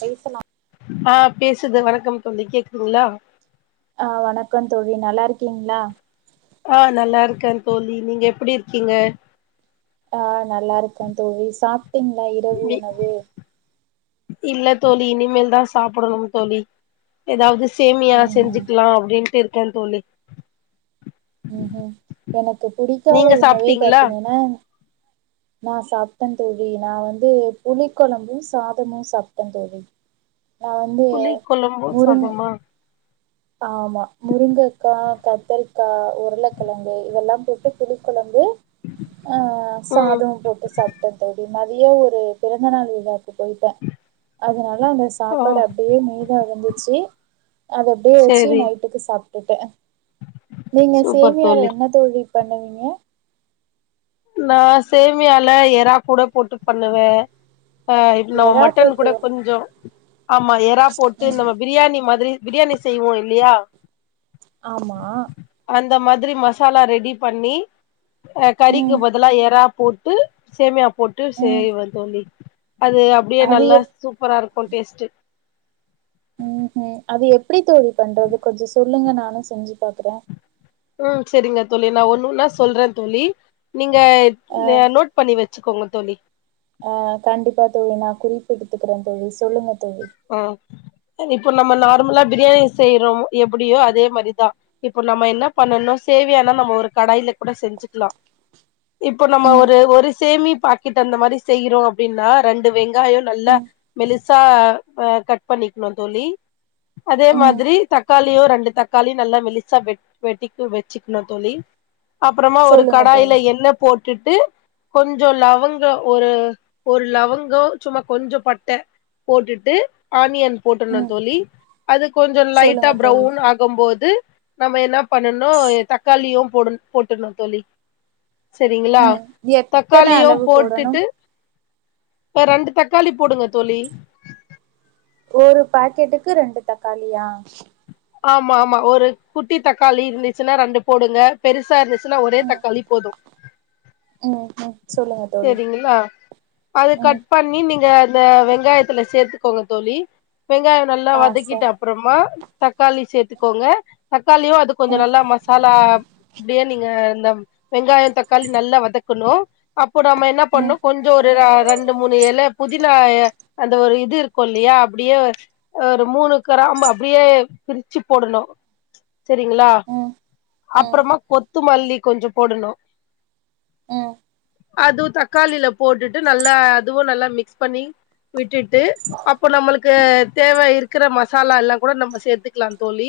பேசலாம் ஆ பேசுது வணக்கம் தோலி கேக்குதுங்களா ஆ வணக்கம் தோழி நல்லா இருக்கீங்களா ஆ நல்லா இருக்கேன் தோலி நீங்க எப்டி இருக்கீங்க அ நல்லா இருக்கேன் தோழி சாப் சாப்ட்டீங்களா இரவு வி- உணவு இல்ல தோலி இனிமே தா சாப்டணும் தோ எதாவது சேமியா ம் ம் செஞ்சிக்கலாம் அப்டின்ட்டு இரு [inaudible] தோலி ம் ஹம் எனக்கு பிடிக்காத நீங்க உணவே சாப்ட்டீங்களா பாத்தீங்கன்னா நா சாப்டேன் தோழி நா வந்து புளிக்கொலம்பு சாதமு சாப்டேன் தோழி நா வந்து புளிக்கொலம்போ முருங் சாதமா ஆமா முருங்கக்கா கத்தரிக் க்கா உருளக்கெளங்கு இதெல்லா போட்டு புளிக்கொலம்பு ஆ ம் சாதோ போட்டு சாப்டேன் தோழி மதியோ ஒரு பிறந்தநாள் விழாக் போயிட்டே அதனால அந்த ஓ சாப்பாடு அப்டியே மீதோ இருந்துச்சி அத அப்டியே வச்சு சேரி நைட்டுக்கு சாப் [inaudible] நீங்க சூப்பர் சேமியால தோழி என்ன தோழி பண்ணுவீங்க நா சேமியால எறா கூட போட்டு பண்ணுவேன் ஆ நம்ம எறா மட்டன் போட்டு கூட கொஞ்சம் ஆமா எறா போட்டு நம்ம பிரியாணி மாரி பிரியாணி செய்வோம் இல்லயா ஆமா அந்த மாரி மசாலா ரெடி பண்ணி ஆ கறிக் ம் பதிலா எறா போட்டு சேமியா போட்டு ம் செய்வேன் தோலி அது அப்டியே அது நல்லா எப் சூப்பரா இருக்கு டேஸ்ட்டு ம் ஹம் அது எப்டி தோழி பண்றது கொஞ்சம் சொல்லுங்க நானு செஞ்சி பாக்குறேன் ம் செரிங்க தோலி நா ஒன்னு ஒன்னா சொல்றேன் தோலி நீங்க ஆ நோட் பண்ணி வ வச்சுக்கோங்க தோழி ஆ கண்டிப்பா தோழி நான் குறிப்ப எடுத்துக்கிறேன் தொழி சொல்லுங்க தோழி ஆ இப்போ நம்ம நா நம்மல்லா பிரியாணி செய்றோம் எப்படியோ அதே மாரிதா இப்போ நம்ம என்ன பண்ணனுன்னா சேவையானா நம்ம ஒரு கடாயில கூட செஞ்சுக்கலா இப்போ நம்ம ம் ஒரு ஒரு சேமி பாக்கெட் அந்த மாரி செய்யிறோ அப்டின்னா ரெண்டு வெங்காயோ நல்லா ம் மெலிசா ஆ கட் பண்ணிக்கணும் தோழி அதே ம் மாரி தக்காளியும் ரெண்டு தக்காளியும் நல்லா மெலிசா வெ வெட்டி வெச்சுக்கணும் தோழி அப்புறமா ஒரு சொல்லுங்க தோழி கடாயில எண்ணெ போட் போட்டுட்டு கொஞ்சம் லவங்கம் ஒரு ஒரு லவங்கம் சும்மா கொஞ்சம் பட்ட போட்டுட்டு ஆனியன் போட்டணும் ம் தோழி அது கொஞ்சம் லைட்டா சொல்லுங்க தோழி ப்ரௌன் ஆகும்போது நம்ம என்ன பண்ணணும் தக்காளியும் போட போட்டணும் தோழி சரிங்களா ம் எத்தன தக்காளியு அளவு போடணும் போட்டுட்டு இப்ப ரெண்டு தக்காளி போடுங்க தோழி ஒரு பாக்கெட்டுக்கு ரெண்டு தக்காளியா ஆமா ஆமா ஒரு குட்டி தக்காளி இருந்துச்சுன்னா ரெண்டு போடுங்க பெருசா இருந்துச்சு இல்ல ஒரே ம் தக்காளி போதும் ம் ம் சொல்லுங்க தோழி சரிங்களா அது ம் கட் பண்ணி நீங்க இந்த வெங்காயத்துல சேத்துக்கோங்க தோழி வெங்காயம் நல்லா ஆ வதக்கிட்டு சரி அப்பறமா தக்காளி சேர்த்துக்கோங்க தக்காளியு அது கொஞ்ச ம் நல்லா மசாலா அடிய நீங்க இந்த வெங்காயம் தக்காளி நல்லா வதக்கணும் இ நம்ம என்ன ம் பண்ணும் கொஞ்சம் ஒரு ரெண்டு மூணு ஏழு பூ இல அந்த ஒரு இது இருக்கும் இல்லயா அப்டியே ஒரு மூணு கிராம் அப்டியே பிரிச்சு போடணும் செரிங்களா ம் ம் அப்பறமா முத்துமல்லி கொஞ்சம் போடணும் ம் அது தக்காளில போட்டுட்டு நல்லா அதுவும் நல்லா மிக்ஸ் பண்ணி விட்டுட்டு அப்ப நம்மளுக்கு தேவை இருக்கு இருக்கிற மசாலா எல்லாம் கூட நம்ம சேர்த்துக்கலாம் தோழி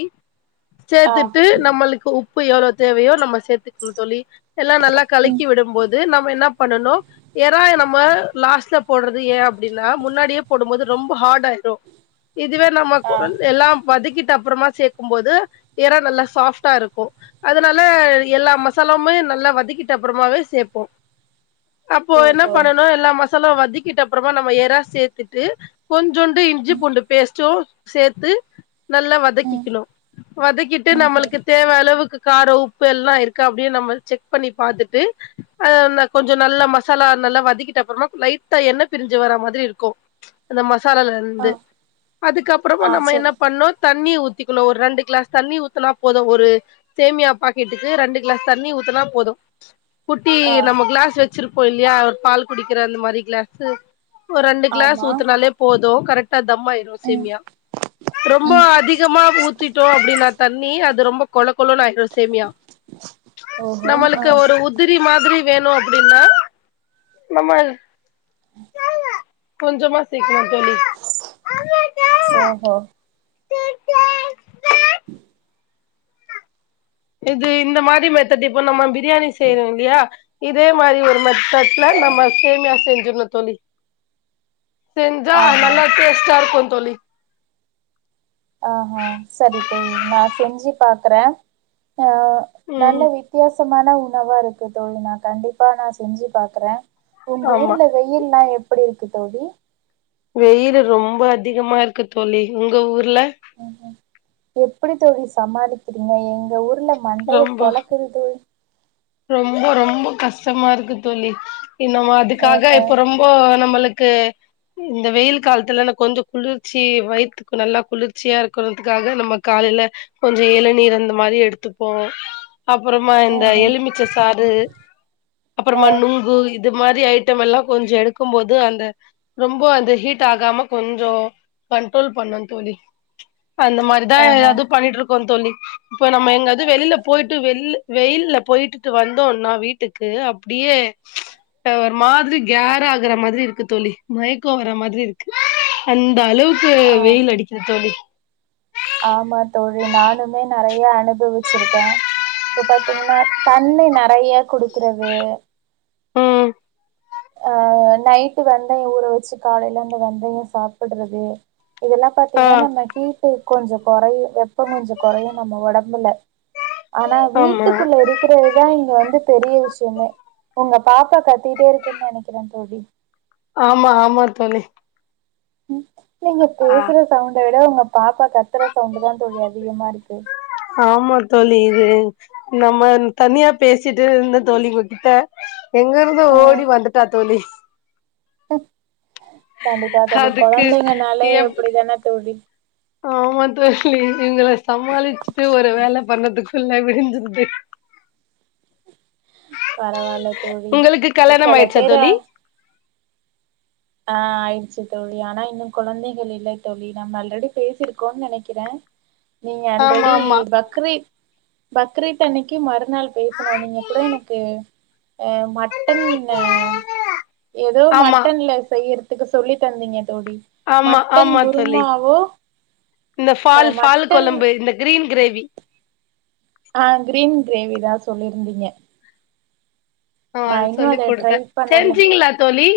ஆ சேர்த்துட்டு நம்மளுக்கு உ உப்பு எவ்ளோ தேவையோ நம்ம சேத்துக்கணு தோழி எல்லா நல்லா ம் கலக்கி விடும்போது என்ன பண்ணனும் இறாய நம்ம லாஸ்ட்ல போடுறது ஏன் அப்டின்னா முன்னாடியே போடும்போது ரொம்ப ஹார்ட் ஆயிரும் இதுவே நம்ம ஆ குரல் எல்லாம் பதுக்கிட்டு அப்பறமா சேர்க்கும்போது இறால் நல்ல சாஃபா இருக்கும் அதனால எல்லா மசாலமே நல்லா வதக்கட்டு அப்பறமே சே போ அப்போ என்ன ஓஹோ பண்ணணும் எல்லாம் ம வதக்கட்டு அப்பற நம எறா சேத்துட்டு கொஞ் ஞ்சசுண்டு இஞ்சி ம் பூண்டு பேஸ்ட்டும் சேர்த்து நல்லா ம் வதக்கிக்கிணும் வதக்கிட்டு ம் ம் நம்மளுக்கு தேவ அளவுக்கு கார உப்பு எல்லாம் இருக்க அப்படனு நம்ம செக் பண்ணி பாத்துட்டு அ கொஞ்சம் நல்ல மசாலா நல்லா வதக்கிட்ட அப்பறம்னா லைட்டா எண்ணெய பிரிஞ்ச வர மாரி இருக்கும் அந்த ம சலல ஆ இருந்து அதுக்கப்பறமா ஆ நம்ம என்ன சொல்லு பண்ணோம் தண்ணி ஊத்திக்கணும் ஒரு இரண்டு கிளாஸ் தண்ணி ஊத்தனா போதும் ஒரு சேமியா பாக்கெட்டுக்கு இரண்டு கிளாஸ் தண்ணி ஊத்தனா போதும் தி ஆ நம்ம கிளாஸ் வச்சு வச்சிருப்போம் இல்லயா அவ பால் குடிக்கிற அந்த மாரி கிளாஸ்சு ஒரு ரெண்டு கிளாஸ் ஆமா ஊத்தினாலே போதும் தம்மாயிரும் ம் சேமியா ரொம்ப ம் அதிகமா ஊத்திட்டோம் அப்டினா நான் தண்ணி அது ரொம்ப கொழ லோனு ஆயிடும்சேமியா ஓஹோ ஆ நம்மளுக்கு ஒரு உத் அது மாரி வேணும் அப்டின்னா நம்ம கொஞ்சமா சேக்கணும் தோழி ஓஹோ [unintelligible] ம் இது இந்த மாரி மெத்தட் இப்போ நம்ம பிரியாணி செய்றோம் இல்லயா இதே மாரி ஒரு ம கடல நம்ம சேமியா சே என்ன தோழி செஞ்சா ஆஹா நல்லா டேஸ்ட இருக்கும் தோழி ஆஹஹ செரி தோழி நான செஞ்சு பாக்குறேன் ஆ நல்ல ம் வித்தியாசோ மான உணவா இருக்கு தோழி நா கண்டிப்பா நான செஞ்சு பாக்குறேன் உங்க ஆமா ஊர்ல வெயில்லாம் எ எப்டி இருக்கு தோழி வெயில் ரொம்ப அதிகமா இருக்கு தோழி உங்க ஊர் இல்ல எப்டி தோழி சமாளிக்கிறீங்க எங்க ஊர் ல மண்டைய ரொம்ப பொலக்குறது ரொம்ப ரொம்ப கஷ்டமாயிருக்கு தோழி நம்ம அ அதுக்காக அ இப்ப ரொம்போ நம்மளு க்கு இந்த வெயில் காலத்துல கொஞ்சோ குளிர்ச்சி வயித்துக்கு நல்லா குளிர்ச்சியா இருக்குறத்துக்காக நம்ம காலையில கொஞ்சோ எளநீர் அந்த மாரி எடுத்துப்போ அப்புறமா இந்த ம்ஹூம் எலுமி ச்ச சாறு அ அப்புறமா நுங்கு இ து மாரி ஐட்டமெல்லா கொஞ்சோ எடுக்குமோது அந்த ரொம்ப அந்த ஹீட் ஆகாம கொஞ்சோ கண்ட்ரோல் பண்ணோ தோழி அந்த மாரிதா ஆஹா எதாவது பண்ணிட்டு இருப் பாங்க தோலி இப்ப நம்ம எங்கயாது வெளியில போயிட்டு வெயில் வெயில்ல போயிட் டு வந்தோனா வீட்டுக்கு அப்டியே ஒரு மாதிரி கேரா ஆகுறா மாதிரியிருக்கு தோலி மயக்கோ வரா மாதிரியிருக்கு அந்த அளவுக்கு ஆ வெயில் அடிக்குது தோலி ஆமா தோழி நானுமே நெறைய அனுபவிச்சுருக்கே இப்ப பாத்தீங்கன்னா தண்ணி நெறைய குடுக்குறது உம் அஹ் நைட்டு வெந்தயோ ஊற வெச்சு காலையில வந்து வெந்தயோ சாப்புடுறது இதெல்லா ஆ பார்த்தீங்கன்னா நம்ம ஃப்யூச் சருக்கு கொஞ்சோ கொறையோ வெப்போ கொஞ்சோ கொறையோ நம்ம ஒடம்புல ஆனா ஆமா வீட்டுக்குள்ள இருக்குறதுதா இங்க வந்து பெரிய விஷியோமே உங்க பாப்பா கத்திட்டே இருக்கு நெனைக்குறே தோலி ஆமா ஆமா தோலி [inaudible] நீங்க பேசுற சவுண்ட விட உங்க பாப்பா கத்துற சவுண்ட்டுதா தோலி அதிகமாயிருக்கு ஆமா தோலி இது நம்ம தனியா பேசிட்டுயிருந்தோ தோழி இவ கிட்ட எங்க இருந்தோ ம் ஓடி வந்துட்டா தோலி [inaudible] கண்டிப்பா தோழி அதுக்கு கொழந்தைங்கனாலே எப்டி அப்டிதானே தோழி ஆமா தோலி இவங்கள சமாளிச்சுட்டு ஒரு வேல பண்ணதுக்குள்ள விடிஞ்சுடுது பரவாயில்ல தோழி கல்யாணம் இத்தன ஆயிடுச்சா பேர தோழி ஆஹ் ஆயிடுச்சு தோழி ஆனா இன்னோ கொழந்தைகள் இல்ல தோழி நம்ம ஆல்ரெடி பேசிருக்கோன்னு நெனைக்கிறே நீங்க ஆமா ஆல்ரெடி ஆமா பக்ரித் பக்ரீத்தன்னிக்கு மறுநாள் பேசுணே நீங்க கூட எனக்கு மட்டன் எதோ ஆமா மட்டன்ல செய் யிரதுக்கு சொல்லி தந்தீங்க தோழி ஆமா மட்டன் ஆமா தோழி குருமாவோ இந்த அ ஃபால் ஃபால் மட்டன் கொழம்பு இந்த கிரீன் கிரேவி ஆஹ் கிரீன் கிரேவிதான் சொல்லியிருந்தீங்க ஆ அது நான் இன்னும் சொல்லி அத குடுத்தே ட்ரைப் பண்ணல செஞ்சீங்களா தோழி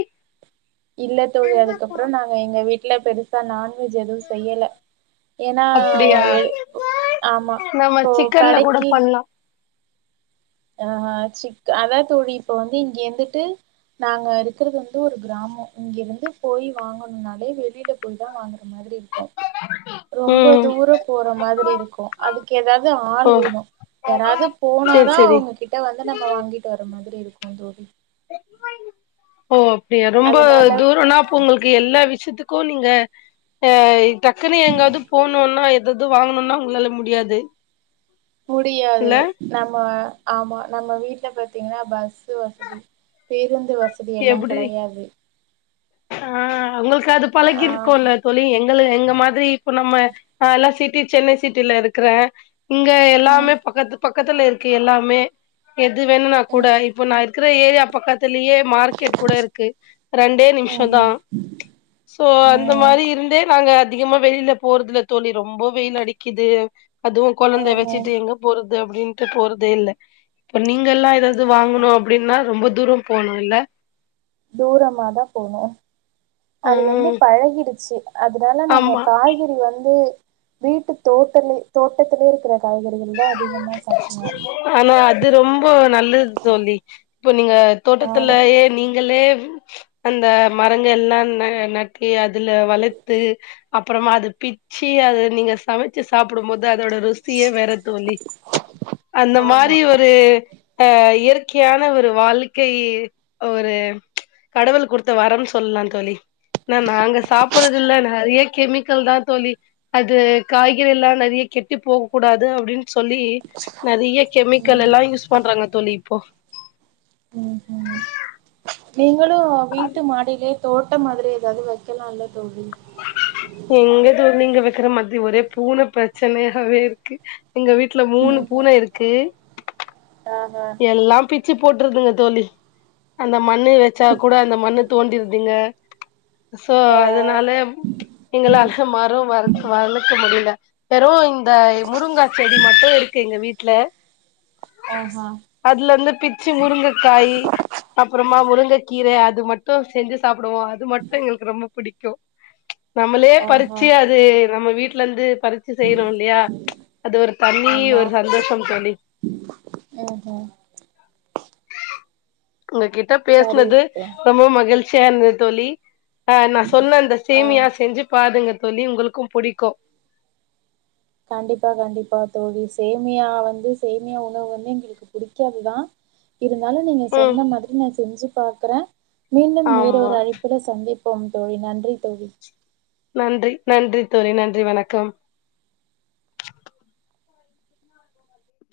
இல்ல தோழி அதுக்கப்புறம் நாங்க எங்க வீட்டுல பெருச தன் நான் இது எதுவும் செய்யல ஏன்னா ஒ அப்டியா எது ஆமா நம்ம ப்போ சிக்கன்ல கூட கடைக்கு பண்லா அஹ் சிக்கன் அதான் தோழி இப்ப வந்து இங்க இருந்துட்டு நாங்க இருக்கிறது வந்து ஒரு கிராமம் இங்க இருந்து போய் வாங்கணும்னாலே வெளியில போய் தான் வாங்னும் அந்த மாதிரி இருக்கும் ரொம்ப ம் தூர போற மாதிரி இருக்கும் அதுக்கு ஏதாவது ஆள் ஓ வேணும் யாராவது சேரி போனாதான் சேரி அவுங்க கிட்ட வந்து நம்ம வாங்கிட்டு வரமாரி எப்படி இருக்கும் தோழி ஓ அா ரொம்ப அதனால தூரனா அப்போ உங்களுக்கு எல்லா விஷய வச்சத்துக்கும் நீங்க அஹ் டக்குன்னு எங்காவது போணும்னா எது வாங்கணுனா உங்களால முடியாது முடியாது இல்ல நம்ம ஆமா நம்ம வீட்டுல பாத்தீங்கன்னா பஸ்வசதி பேருந்து வசதி எல்லா எப்டி கெடையாது ஆஹ் அவங்களுக்கு அது ஆ பழகிருக்குல்ல தோழி எங் எங்க எங்க மாதிரி இப்ப நம்ம எல்லாம் சிட்டி சென்னை சிட்டில இருக்கிறேன் இங்க ம் எல்லாமே பக்கத்து பக்கத்துல இருக்கு எல்லாமே எது வேணும்னா கூட ம்ஹூம் இப்போ நான் இருக்கிற ஏரியா பக்கத்துலேயே மார்க்கெட் கூட இருக்கு ரெண்டே நிமிஷம் தான் சோ அந்த ம் மாரி இருந்தே நாங்க அதிகமா வெளியில போறதுல தோழி ரொம்ப வெயில் அடிக்குது அதுவும் கொழந்தை ம்ஹூம் வச்சிட்டு எங்க போறது அப்படின்ட்டு போறதே இல்ல இப்ப நீங்க எல்லாம் ஏதாவது வாங்கணும் அப்படின்னா ரொம்ப தூரம் போணும் இல்ல தூரமாதா போவோம் ஆ அது வந்து பழகிடுச்சு அதனால நாங்க ஆமா காய்கறி வந்து வீட்டு தோட்டல தோட்டத்திலேயே இருக்கிற காய்கறிகள் தான் ஆனா அது ரொம்ப நல்லது தோழி இப்போ நீங்க ஆமா தோட்டத்துலயே நீங்களே அந்த மரங்கள் எல்லாம் நட்டு அதுல வளத்து அப்புறமா அதை பிச்சு அது நீங்க சமைச்சு சாப்புடும்போது அதோட ருசியே வேற தோழி அந்த ஆமா மாரி ஒரு அஹ் இயற்கையான ஒரு வாழ்க்கை ஒரு கடவுள் கொடுத்த வரம் சொல்லலாம் தோழி நாங்க சாப்பறது இல நெறைய கெமிக்கல் தான் தோழி அது காய்கறி எல்லாம் நெறைய கெட்டி போகக்க கூடாது அப்டின்னு சொ [inaudible] நெறைய கெமிக்கல் ம் எல்லாம் யூஸ் பண்றாங்க தோழி இப்போ ம் ம் நீ [inaudible] லும் வீட்டு மாடில தோட்டம் மாரி ஏதாவது வைக்கலாம் இல்ல தோழி எங்க தோழி ங்க வைக்கிற மாரி ஒரே பூனை பிரச்சனையாவே இருக்கு எங்க வீட்டுல மூணு ம்ஹூம் பூனை இருக்கு ஆஹா எல்லாம் பி வச்ச போட்டுதுங்க தோ அந்த மண்ணு வைச்சா கூட அந்த மண்ணு தோண்டியிருது ங்க சோ அதனால ங்கள மரம் வர வரலக்க முடியல பெறோம் இந்த முருங்கா செடி மட்டும் இருக்கு எங்க வீட்டு இல ஆஹா அதுல இருந்து பிச்சு முருங்கைக்காய் அப்புறமா முருங்கை கீரை அது மட்டும் செஞ்சு சாப்பி போடுவோம் அது மட்டும் எங்களுக்கு ரொம்ப பிடிக்கும் சோ நம்மளே ஆஹா பறிச்சு அது நம்ம வீட்டு லரந்து பறிச்சு செய்யிறோம் இல்லயா அது ஒரு தனி ஆமா ஒரு சந்தோஷம் தோழி ம்ஹூம் உங்க கிட்ட சரி பேசுனது இப்போ ரொம்ப மகிழ் [inaudible] இருந்தது தோழி ஆ நான சொன்ன அந்த ஆ சேமியா செஞ்சு பாருங்க சொல்லி உங்களுக்கும் பிடிக்கும் கண்டிப்பா கண்டிப்பா தோழி சேமியா வந்து சேமியா உணவு வந்து எங்களுக்கு புடிக்காது தான் இருந்தாலும் நீங்க ம் சொன்ன மாரி நான செஞ்சு பாக்குறேன் மீண்டும் வேற ஆமா ஒரு அழிப்புல சந்திப்போம் ப்போம் தோழி நன்றி தோழி நன்றி நன்றி தோழி நன்றி வணக்கம்